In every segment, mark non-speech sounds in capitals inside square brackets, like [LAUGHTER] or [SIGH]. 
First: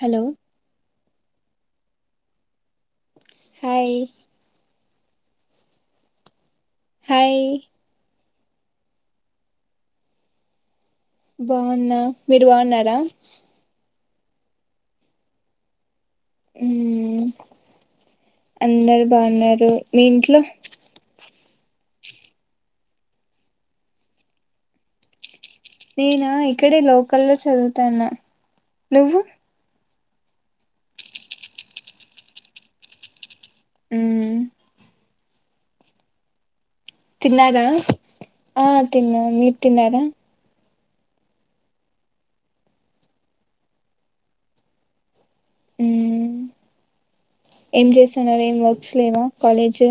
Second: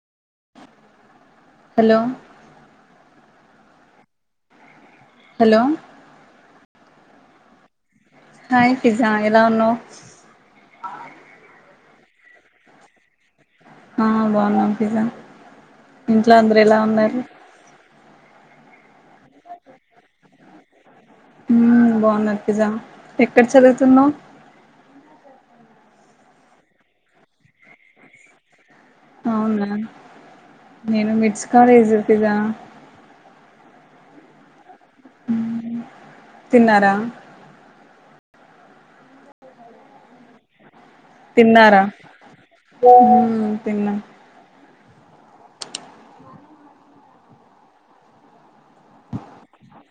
Hello hello hi hello hi hi Pooja ఎలా ఉన్నవ్ బాగున్నా మీరు బాగున్నారా ఆ బాగున్నాం పిజ్జా ఇంట్లో అందరు ఎలా మ్మ్ ఉన్నారు అందరు బాగున్నారు మీ ఇంట్లో బాగున్న పిజా ఎక్కడ చదువుతున్నావ్ నేనా ఇక్కడే లోకల్లో చదువుతాన్న నువ్వు అవునా నేను మిట్స్ కాలేజ్ ఉంటిదా ఉమ్ తిన్నారా తిన్నారో ఆ తిన్న మీర్ తిన్నారా తిన్నార ఉమ్ తిన్నా ఉమ్ ఏం చేస్తున్నారు ఏం వర్క్స్ లేవా కాలేజ్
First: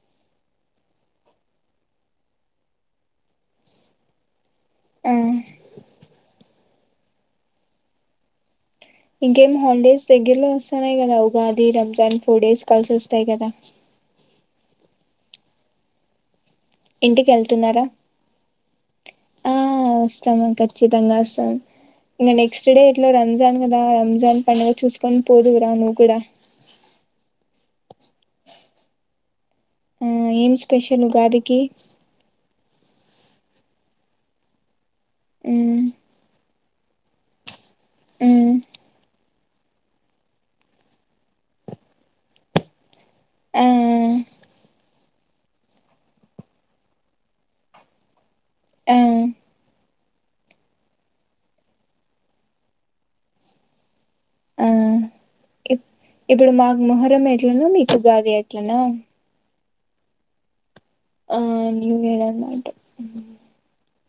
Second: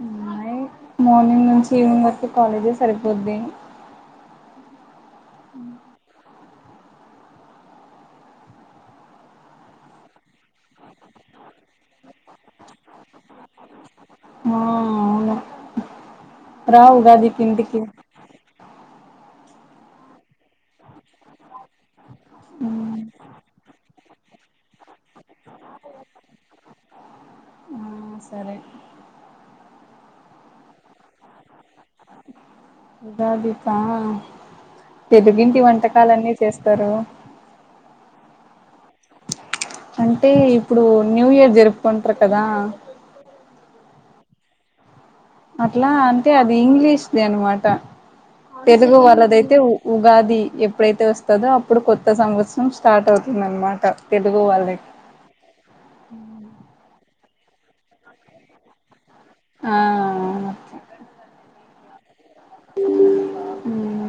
అమ్మాయి య మార్నింగ్ నుంచి ఈవినింగ్ వరకు కాలేజె సరిపోద్ది ఉమ్ ఇంకేమ్ హాలిడేస్ దెగ్గరలో వస్తన్నాయి కదా ఉగా ఈ రంజాన్ ఫోర్ డేస్ కలిసి వస్తాయి కదా మా అవును రా ఉగాదికి ఇంటికి ఉమె వస్తామ ఖచ్చితంగా వస్తాం ఇంకా నెక్స్ట్ డే మ్మ్ ఇట్ల రంజాన్ కదా రంజాన్ పండుగ చూసుకొని పోదువు రా నువ్వు కూడా ఆ సరే ఉమ్ ఏం స్పెషల్ మి డాడికి ఉగాది కా తెలుగింటి మ్మ్ వంటకాలన్నీ చేస్ చెత్తరు ఉమ్ అంటే ఇప్పుడు న్యూయర్ జరుపుకుంటరు కదా ఆ అట్లా అంటే అది ఇంగ్లీష్ ది అన్నమాట ఆ తెలుగు వాళ్ళదయితే ఉగాది ఎప్పుడైతే వస్తాదో అప్పుడు కొత్త సంవత్సరం స్టార్ట్ అవుతుందనమాట తెలుగు ఆ వాళ్ళకి ఇప్పుడు ఇప్ మాకు మొహరం ట్ల మీకు ఉగాద దె ఎట్లనా ఆయ్ ఆ న్యూయర్ ఉంటే హ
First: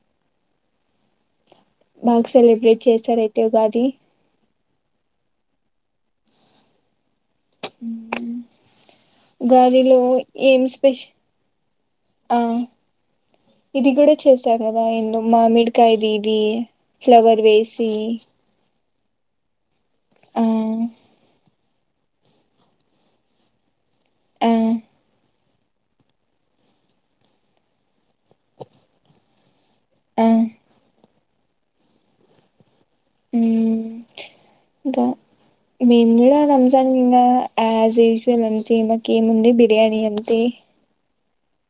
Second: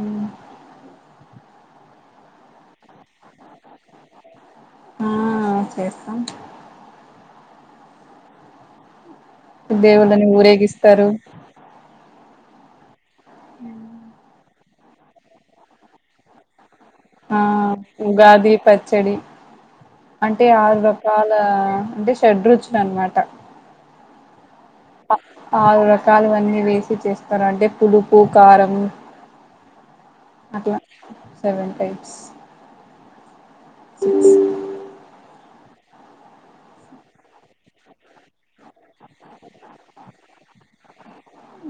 బాగ సెలెబ్రేట్ చేసారా అయితే తె ఉగాది ఆ చేస్తాం చ్ ఉహు దేవుళ్ళని ఊరేగిస్తారు అయ్ ఇది కూడా చేస్ చక్కగా ఎండు మామిడికాయది ఇది ఆ ఫ్లవర్ వేసి ఉగాది ప చ్చడీ ఆ అంటే ఆరు రకాల అంటే షడ రుచులు అనమాట ఆ ఆరు రకాలు అన్ని వేసి చేస్తారు అంటే పులుపు కారం ఆ అట్లా సెవెన్ టైప్స్ [UNINTELLIGIBLE] మేం కూడా రంజాన్ ఇంకా యాస్ యూజ్వల [INAUDIBLE] చేయడానికి ఏమిఉంది బిర్యాని అంతే ఉ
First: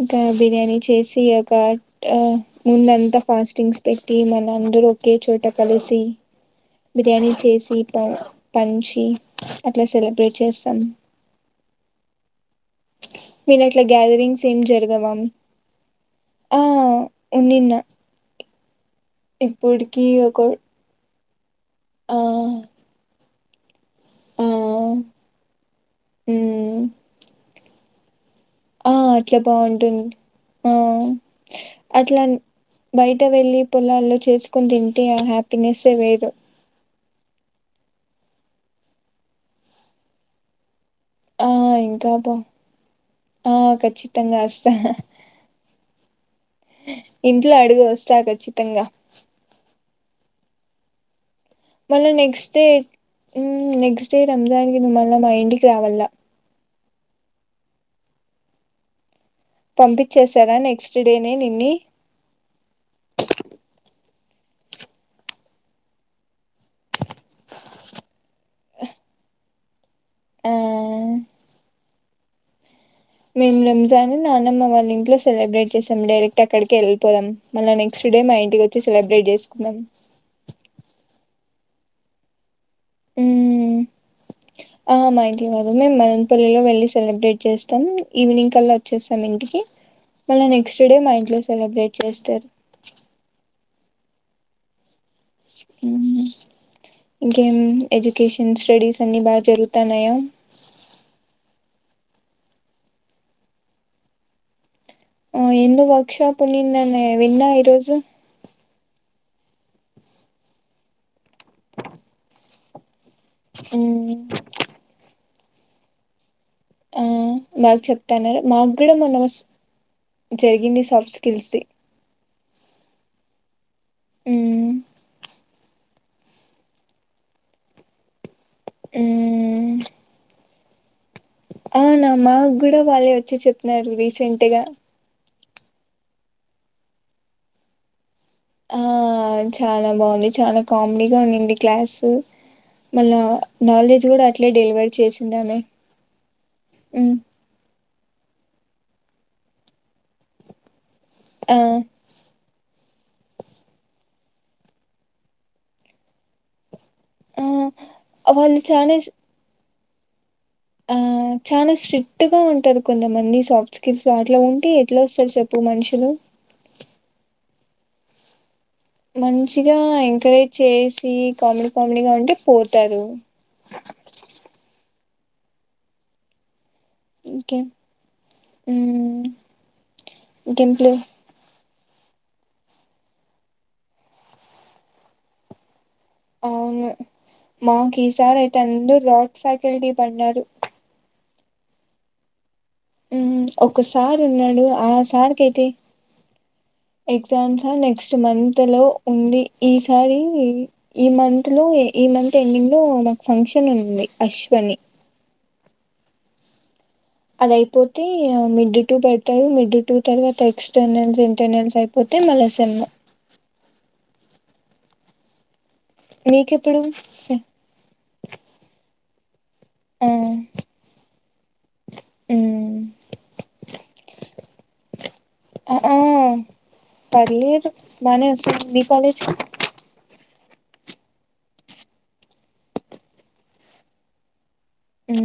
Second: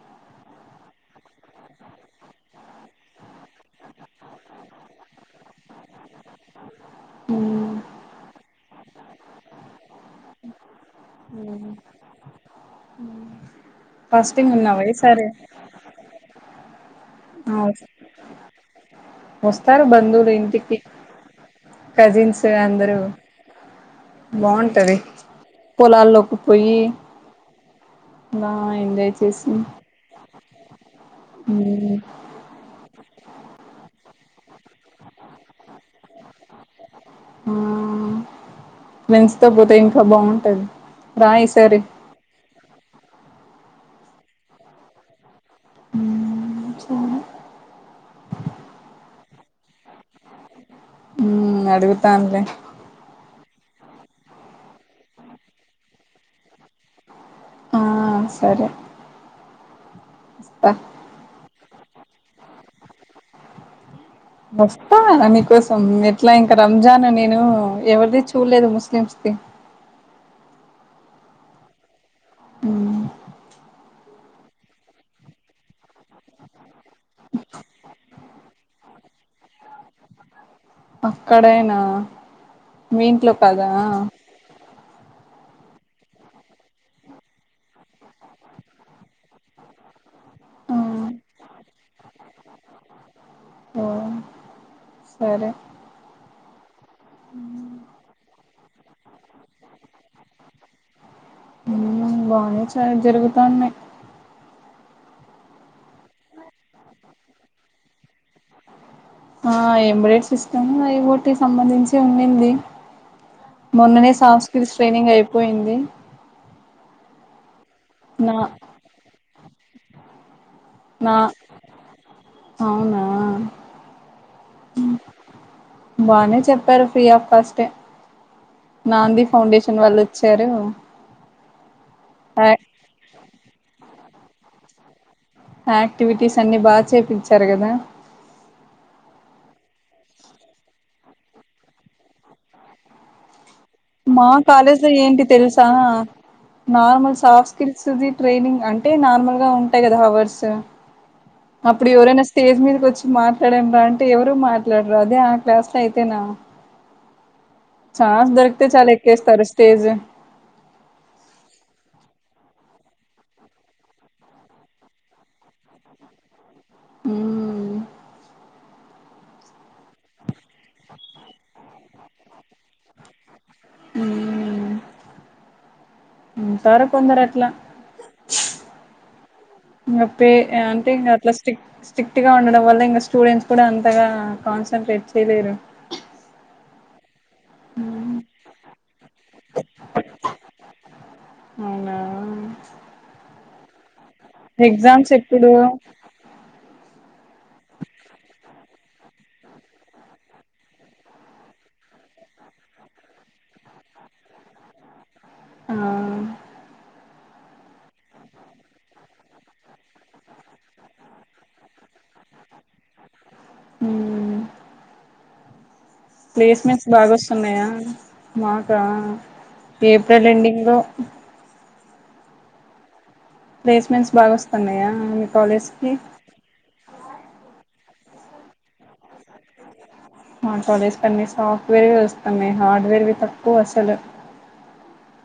ఇంకా బిర్యానీ చేసి ఒక ఆ ముంద అంతా ఫాస్టింగ్స్ పెట్టి మన అందరూ ఒకే చోట కలిసి బిర్యానీ చేసి మ్మ్ పంచి అట్లా సెలబ్రేట్ చేస్తాం అ విన్నట్ల గ్యాదరింగ్స్ ఏం ఉన్నావా ఈ జరగవా సారి ఆ ఉనిన్న వస్తారు బందువులు ఒక ఇంటికి ఆ కజిన్స్ అందరూ ఆ బాగుంటది పొలాల్లోకి పోయి మ్ బా ఆ ఎంజాయ్ అట్లా చేసి బాగుంటుంది ఆ హ్మ్ అట్లా బయట వెళ్ళి పొలాల్లో చేసుకుని తింటే ఆ హ్యాపీనెస్సే వేరు ఆ మన్స్తో పోతే ఇంకా బాగుంటది రాయి ఆ ఈ సారి ఇంకా బా ఆ ఖచ్చితంగా వస్తా ఇంట్లో అడుగు వస్తా వస్తా కచ్చితంగా మ్మ్ మన అడుగుతానులే నెక్స్ట్ డే హ్మ్ నెక్స్ట్ డే రంజాన్ మల్ళ మా ఇంటికి రావాల ఆ సరే పంపించేశారా వస్తా నెక్స్ట్ డేనే నిన్ని వస్తా మీకోసం ఎట్లా ఇంకా రంజాన్ నేను ఎవరిది చూడలేదు ముస్లిమ్స్ ది ఆ హ్మ్ మేము రంజాన్ నాన్నమ్మ వాళ్ళ ఇంట్లో సెలబ్రేట్ చేసాం డైరెక్ట్ అక్కడికి వెళ్ పోదాం మళ్ళా నెక్స్ట్ డే మా ఇంటికి వచ్చి సెలబ్రేట్ చేసుకుందాం ఇ క్కడనా మీ ఇంట్లో కదా మ్మ్ ఆ మాఇంట్లో కాదు మేము మైనపల్లిలో వెళ్ళి సెలబ్రేట్ చేస్తాం. ఈవినింగ్ కల్లా వచ్చేస్తాం ఇంటికి మళ్ళా నెక్స్ట్ డే మా ఇంట్లో సెలబ్రేట్ చేస్తారు. ఓ వేరే మ్మ్. ఇంకేం ఎజ్యుకేషన్స్ స్టడీస్ అన్ని బాగా జరుగుతాన్నాయ బాగా జరుగుతాన్నాయి. ఆ ఎందు బ [UNINTELLIGIBLE] నిన్న విన్నా ఈరోజు ఆ ఎంబ్రాయిడరీ సిస్టమ్ ఒకటి సంబంధించి ఉండింది మ్మ్. మొన్ననే సాంస్కృతిక ట్రైనింగ్ అయిపో పోయింది ఆ మాకు చెప్తాన్నారు మాకు కూడా మనం జరిగింది సాఫ్ట్ నా స్కిల్స్ది అవునా ఊ బానే చెప్పారు ఫ్రీ ఆఫ్ కాస్టే నాంది మ్మ్. ఫౌండేషన్ వాళ్ళు వచ్చారు అవునా మా గ్గూడా వాళ్ళే వచ్చి చెప్పినారు ఇవి సెంటెగా యాక్టివిటీస్ అన్ని బాగా చేపించారు కదా ఆ చాలా బాగుంది చాలా కామెడీగా ఉడి క్లాసు మళ్ళా నాలెడ్జ్ కూడా మా అట్లే కాలేజ్ డెలివర్ లో ఏంటి చేసింది ఆమె తెలుసా ఉమ్ నార్మల్ సాఫ్ట్ స్కిల్స్ ది ట్రైనింగ్ అంటే నార్మల్ గా ఉంటాయి కదా హవర్స్ ఆ అప్పుడు యెవరైనా స్టేజ్ మీదకొచ్చి మాట్లాడం రా అంటే ఎవరు మాట్లాడరా అదే ఆ క్లాస్ లో అయితేనా ఆ చాన్స్ వాళ్ళు దొరికితే చాలా చానా ఎక్కేస్తారు తేజ ఆ చాలా స్ట్రిక్ట్ గా ఉంటారు కొంతమంది సాఫ్ట్ స్కిల్స్ లో అట్లా ఉంటే ఎట్లా వస్తారు చెప్పు మనుషులు అ మనుష తిగా ఎంకరేజ్ చేసీ కామెడీ పమినిగా ఉంటే పోతారు అ ఉ ద్వర కొందరు అట్లా ఉ ఇంకా పే అంటే ఇంకా అట్లా స్టిక్ స్ట్రిక్ట్ గా ఉండడం వల్ల ఇంగ స్టూడెంట్స్ కూడా అంతగా కాన్సన్ట్రేట్ చేయలేరు అవును మాకు హ్మ్ ఈసారి అయితే అందరు రాడ్ ఫ్యాకల్టీ పడ్డారు అవునా ఊ ఒక సార్ ఉన్నాడు ఆ ఎగ్జామ్స్ సార్ కి ఎప్పుడు అయితే ఎగ్జామ్సా నెక్స్ట్ మంత్ లో ఉంది ఈసారి ఈ మంత్ లో ఈ మంత్ ఎండింగ్ లో నాకు ఫంక్షన్ ఉంది అశ్వని ఆ అదే ఇపు తే ఆ మిడ్ టూ పెడతారు మిడ్ టూ తర్వాత ఎక్స్టెర్నల్స్ ఇంటర్నల్స్ అయిపోతే మళ్ళ సెమ్మ్ మ్ మీకెప్పుడు ప్లేస్మెంట్స్ బాగాొస్తున్నాయా మాకా ఆ ఏప్రిల్ ఎండింగ్ లో మ్మ్ ప్లేస్మెంట్స్ బాగా వస్తున్నాయా మీ ఆ కాలేజ్కి ఆ పర్లేదు బానే వస్తున్నాయి మీ కాలేజికి మాట్లాడేస్తన్నా సాఫ్ట్వేర్వి వస్తున్నాయి హార్డ్వేర్వి తక్కువ అసలు హు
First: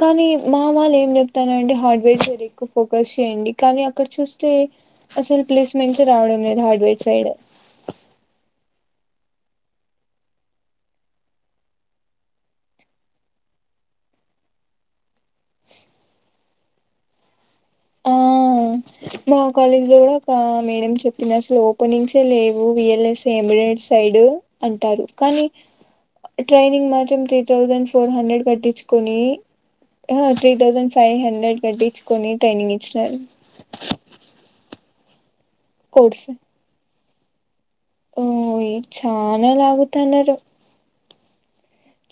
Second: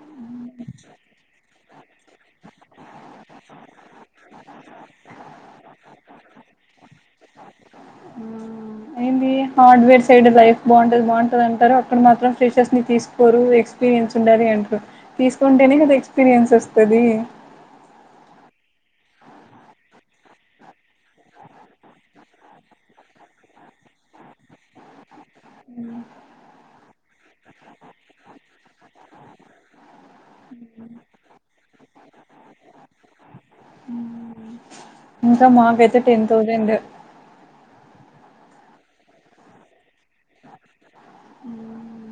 కానీ మా వాళ్ళు ఏం చెప్తానంటే హార్డ్వేర్ సైడ్ ఎక్కువ ఫోకస్ చేయండి కానీ అక్కడ చూస్తే అసలు ప్లేస్మెంట్స్ ఏ రావడం లేదు హార్డ్వేర్ సైడ్ ఉమ్ అయింది హార్డ్వేర్ సైడ్ లైఫ్ బాగుంట బాగుంటది అంటారు. అక్కడ మాత్రం ఫ్రెషర్స్ ని తీసుకోరు ఎక్స్పీరియన్స్ ఉండాలి అంటారు. తీసుకుంటేనే కదా ఎక్స్పీరియన్స్ వస్తది. ఆ మా కాలేజ్ లో కూడా ఒక మేడం చెప్పంది అసలు ఓపెనింగ్సే లేవు విఎల్ఎస్ ఎంబ్రాయిడ్ సైడ్ అంటారు. కానీ ట్రైనింగ్ మాత్రం త్రీ థౌజండ్ ఫోర్ హండ్రెడ్ కట్టించుకొని త్రీ థౌసండ్ ఫైవ్ హండ్రెడ్ కట్టించుకొని అ [UNINTELLIGIBLE] ఇంకా మాకైతే టెన్ థౌజండ్ ఓ చానా లాగుతున్నారు. ఉ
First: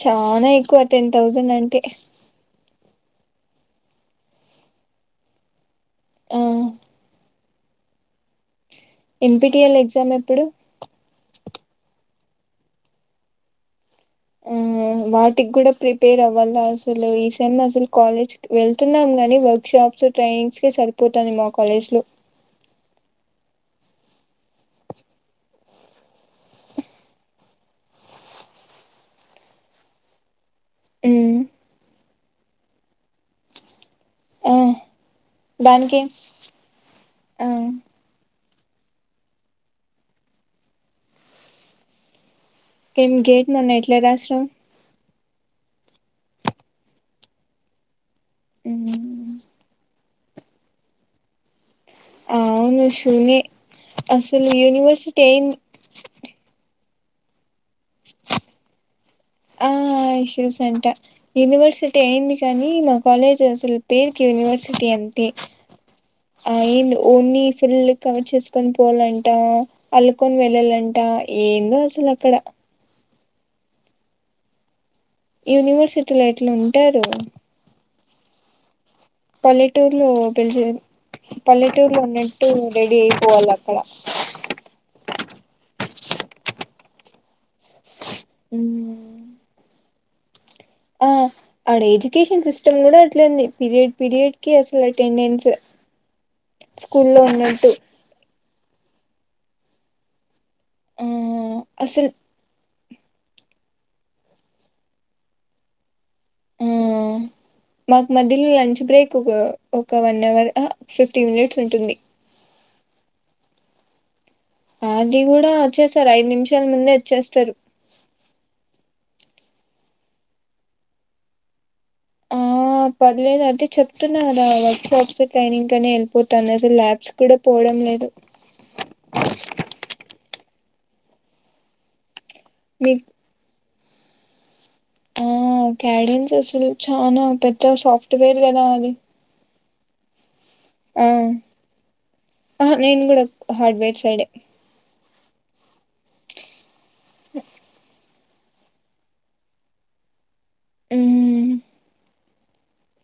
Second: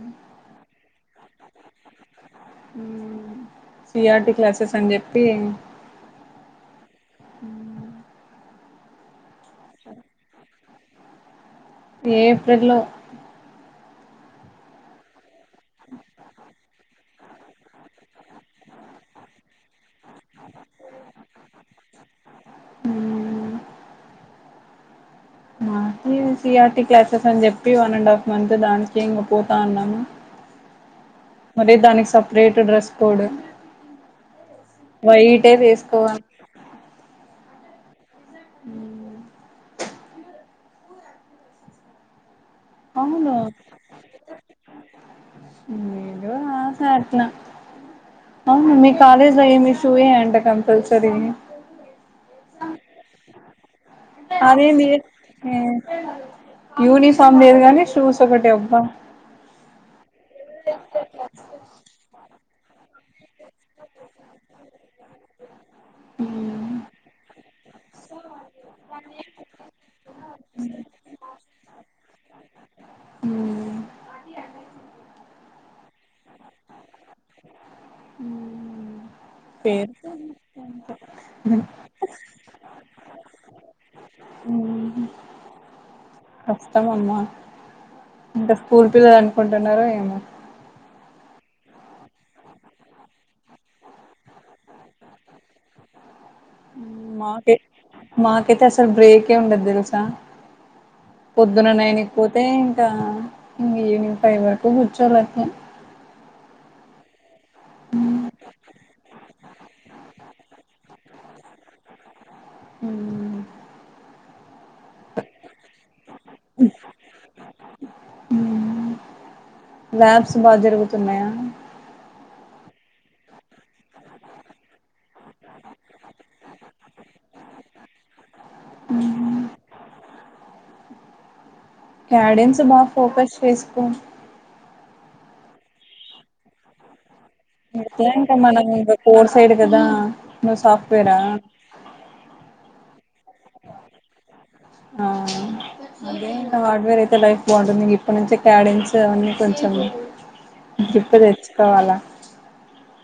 చానా ఎక్కువ టెన్ థౌజండ్ అంటే సిఆర్టి క్లాసెస్ అని చెప్పి హు హ ఎంపిటిఎల్ ఎగ్జామ్ ఎప్పుడు ఏప్రిల్ లో హు వాటికి కూడా ప్రిపేర్ అవ్వాల అసలు ఈ సెమ్ అసలు కాలేజ్ వెళ్తున్నాం గాని వక్ వర్క్ షాప్స్ ట్రైనింగ్స్కే సరిపోతుంది మా కాలేజ్లో నేను సిఆర్టీ క్లాసెస్ అని చెప్పి వన్ అండ్ హాఫ్ మంత్ దానికే ఇంక పోతా ఉన్నాము. ఉమ్ మరి దాని సాప్ రేట్ డ్రెస్ కోడ్ ఆ వైటే ఏ దానికి వేసుకోవాళ్ళ ఆ ఉమ్... ఇంకేం అవును గేట్ నిన్న ఎట్ల రాసినావ్ ఏదో రాసా అట్ల అవును మీ కాలేజి ఉమ్ లో ఏం ఇష్యూ ఎ ద కంపల్సరీ అవును శూనే అసలు అదేంది యూనివర్సిటీ అయిన్ యూనిఫామ్ లేదు గాని ఆ ఇష్యూస్ అంటా యూనివర్సిటీ ఎండి కానీ మా కాలేజ్ అసలు పేరుకి యూనివర్సిటీ అంతే అయిన్ ఉన్ని పర్లే కవర్ చేసు కొని పోలంటా అల్లుకొని వెళ్ళాలంట ఏందో అసలు అక్కడ హ యూనివర్సిటీలో ఎట్లా ఉంటారు పల్లెటూర్లో పేరు పిలిచి పల్లెటూరులో ఉండి టూ రడీ అయిపోవాల అక్కడ కష్టమమ్మా అంటే స్కూల్ పిల్లలు ఉమ్ అనుకుంటున్నారో ఏమో ఆ ఆడ ఎడ్యుకేషన్ సిస్టమ్ కూడా అట్లాంది పీరియడ్ పీరియడ్ కి అసలు అటెండెన్స్ స్కూ లో ఉన్నట్టు కైతే అసలు బ్రేక్ ఏ ఉండదు తెలుసా ఆ పొద్దున నైన్ అసలు కు పోతే ఆ ఇంగ ఈవినింగ్ ఫై వరకు గుచోవలే అటనే ఆ మాకు మధ్యలో లంచ్ బ్రేక్ ఒక ఒక వన్ అవర్ ఫిఫ్టీ మినిట్స్ ఉంటుంది అ అది కూడా వచ్చేస్తారు ఐదు నిమిషాల ముందే వచ్చేస్తారు ల్యాబ్స్ బాగా జరుగుతున్నాయా ఆ పర్లేదు అంటే చెప్తున్నారా వర్సాప్ ట్రైనింగ్ కనే వెళ్ళిపోతాను అసలు ల్యాబ్స్ కూడా పోవడం లేదు క్యాడన్స్ బాగా మీకు ఫోకస్ చేసి కోం ఆ కడిన్స్ అసలు చానా ఎత్తినంక మనము ఇంగ కోర్ సైడ్ కదా నువ్వు ఆ సాఫ్ట్వేరా ఆహా నేను కూడా హార్డ్వేడ్ సైడే ఆ అదే వా వేరైతే లైఫ్ బాగుంటుంది అప్పటి నుంచి క్యాడిన్స్ అవన్నీ కొంచెం గప్పు హ్మ్ తెచ్చుకోవాలా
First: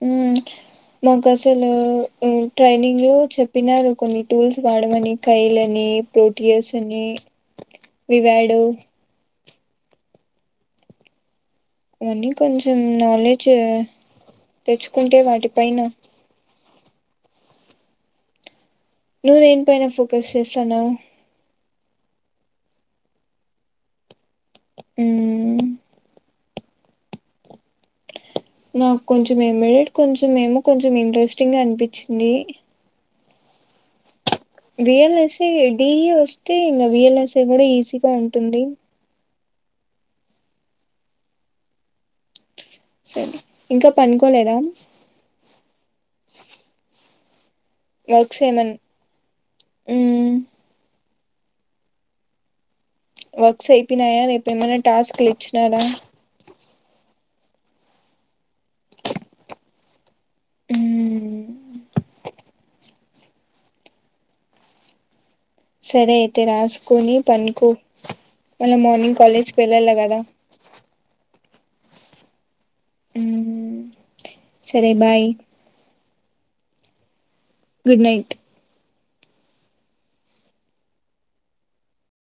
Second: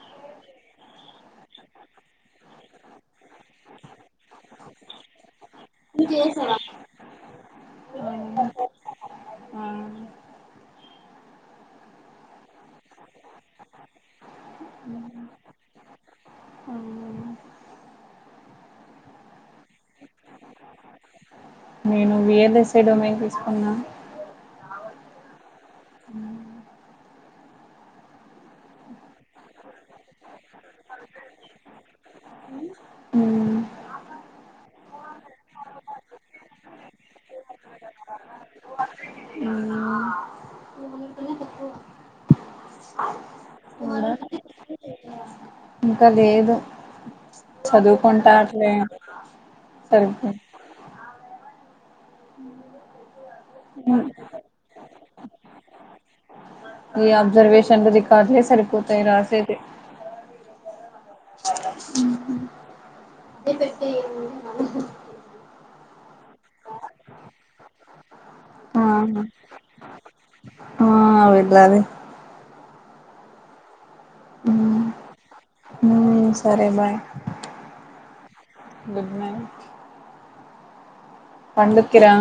హ్మ్ మాకు అసలు ట్రైనింగ్ లో చెప్పినారు కొన్ని టూల్స్ వాడమని కైలని ప్రోటీయస్ అని వివ్యాడ ఆ అనీ కొంచెం నాలెడ్జ్ చ్చ తెచ్చుకుంటే వాటిపైనా అవునా నువ్వేని పైన ఫోకస్ చేస్తాన్నావు నేను V L S A domain తీసుకున్నా ఊ నాకు కొంచెం ఏమిడెట్ కొంచెం ఏమో కొంచెం ఇంట్రెస్టింగ్ గా అనిపిచ్చింది V L S A D ఈ వస్తే ఇంగా వి ఎల్ ఎస్ ఎ కూడా ఈజీగా ఉంటుంది సరే ఇంకా పనుకోలేదా ఇంకా లేదు సదువుకుంటా వర్క్స్ అట్లే ఏమన్నా సరిపో హ్మ్ వర్క్స్ అయిపోనాయా రేపు ఏమైనా టాస్క్ లు ఇచ్చినారా రజర్వేషన్లది రీకార్డ్ లే సరిపోతాయి రాసేది మ్మ్. సరే అయితే రాసుకుని పనుకో మళ్ళ మార్నింగ్ కాలేజ్ కి వెళ్ళాల గాదా ఆ అ విల్లాలి ఊ సరే బాయ్ సరే bye good night good night పండుక్కి రా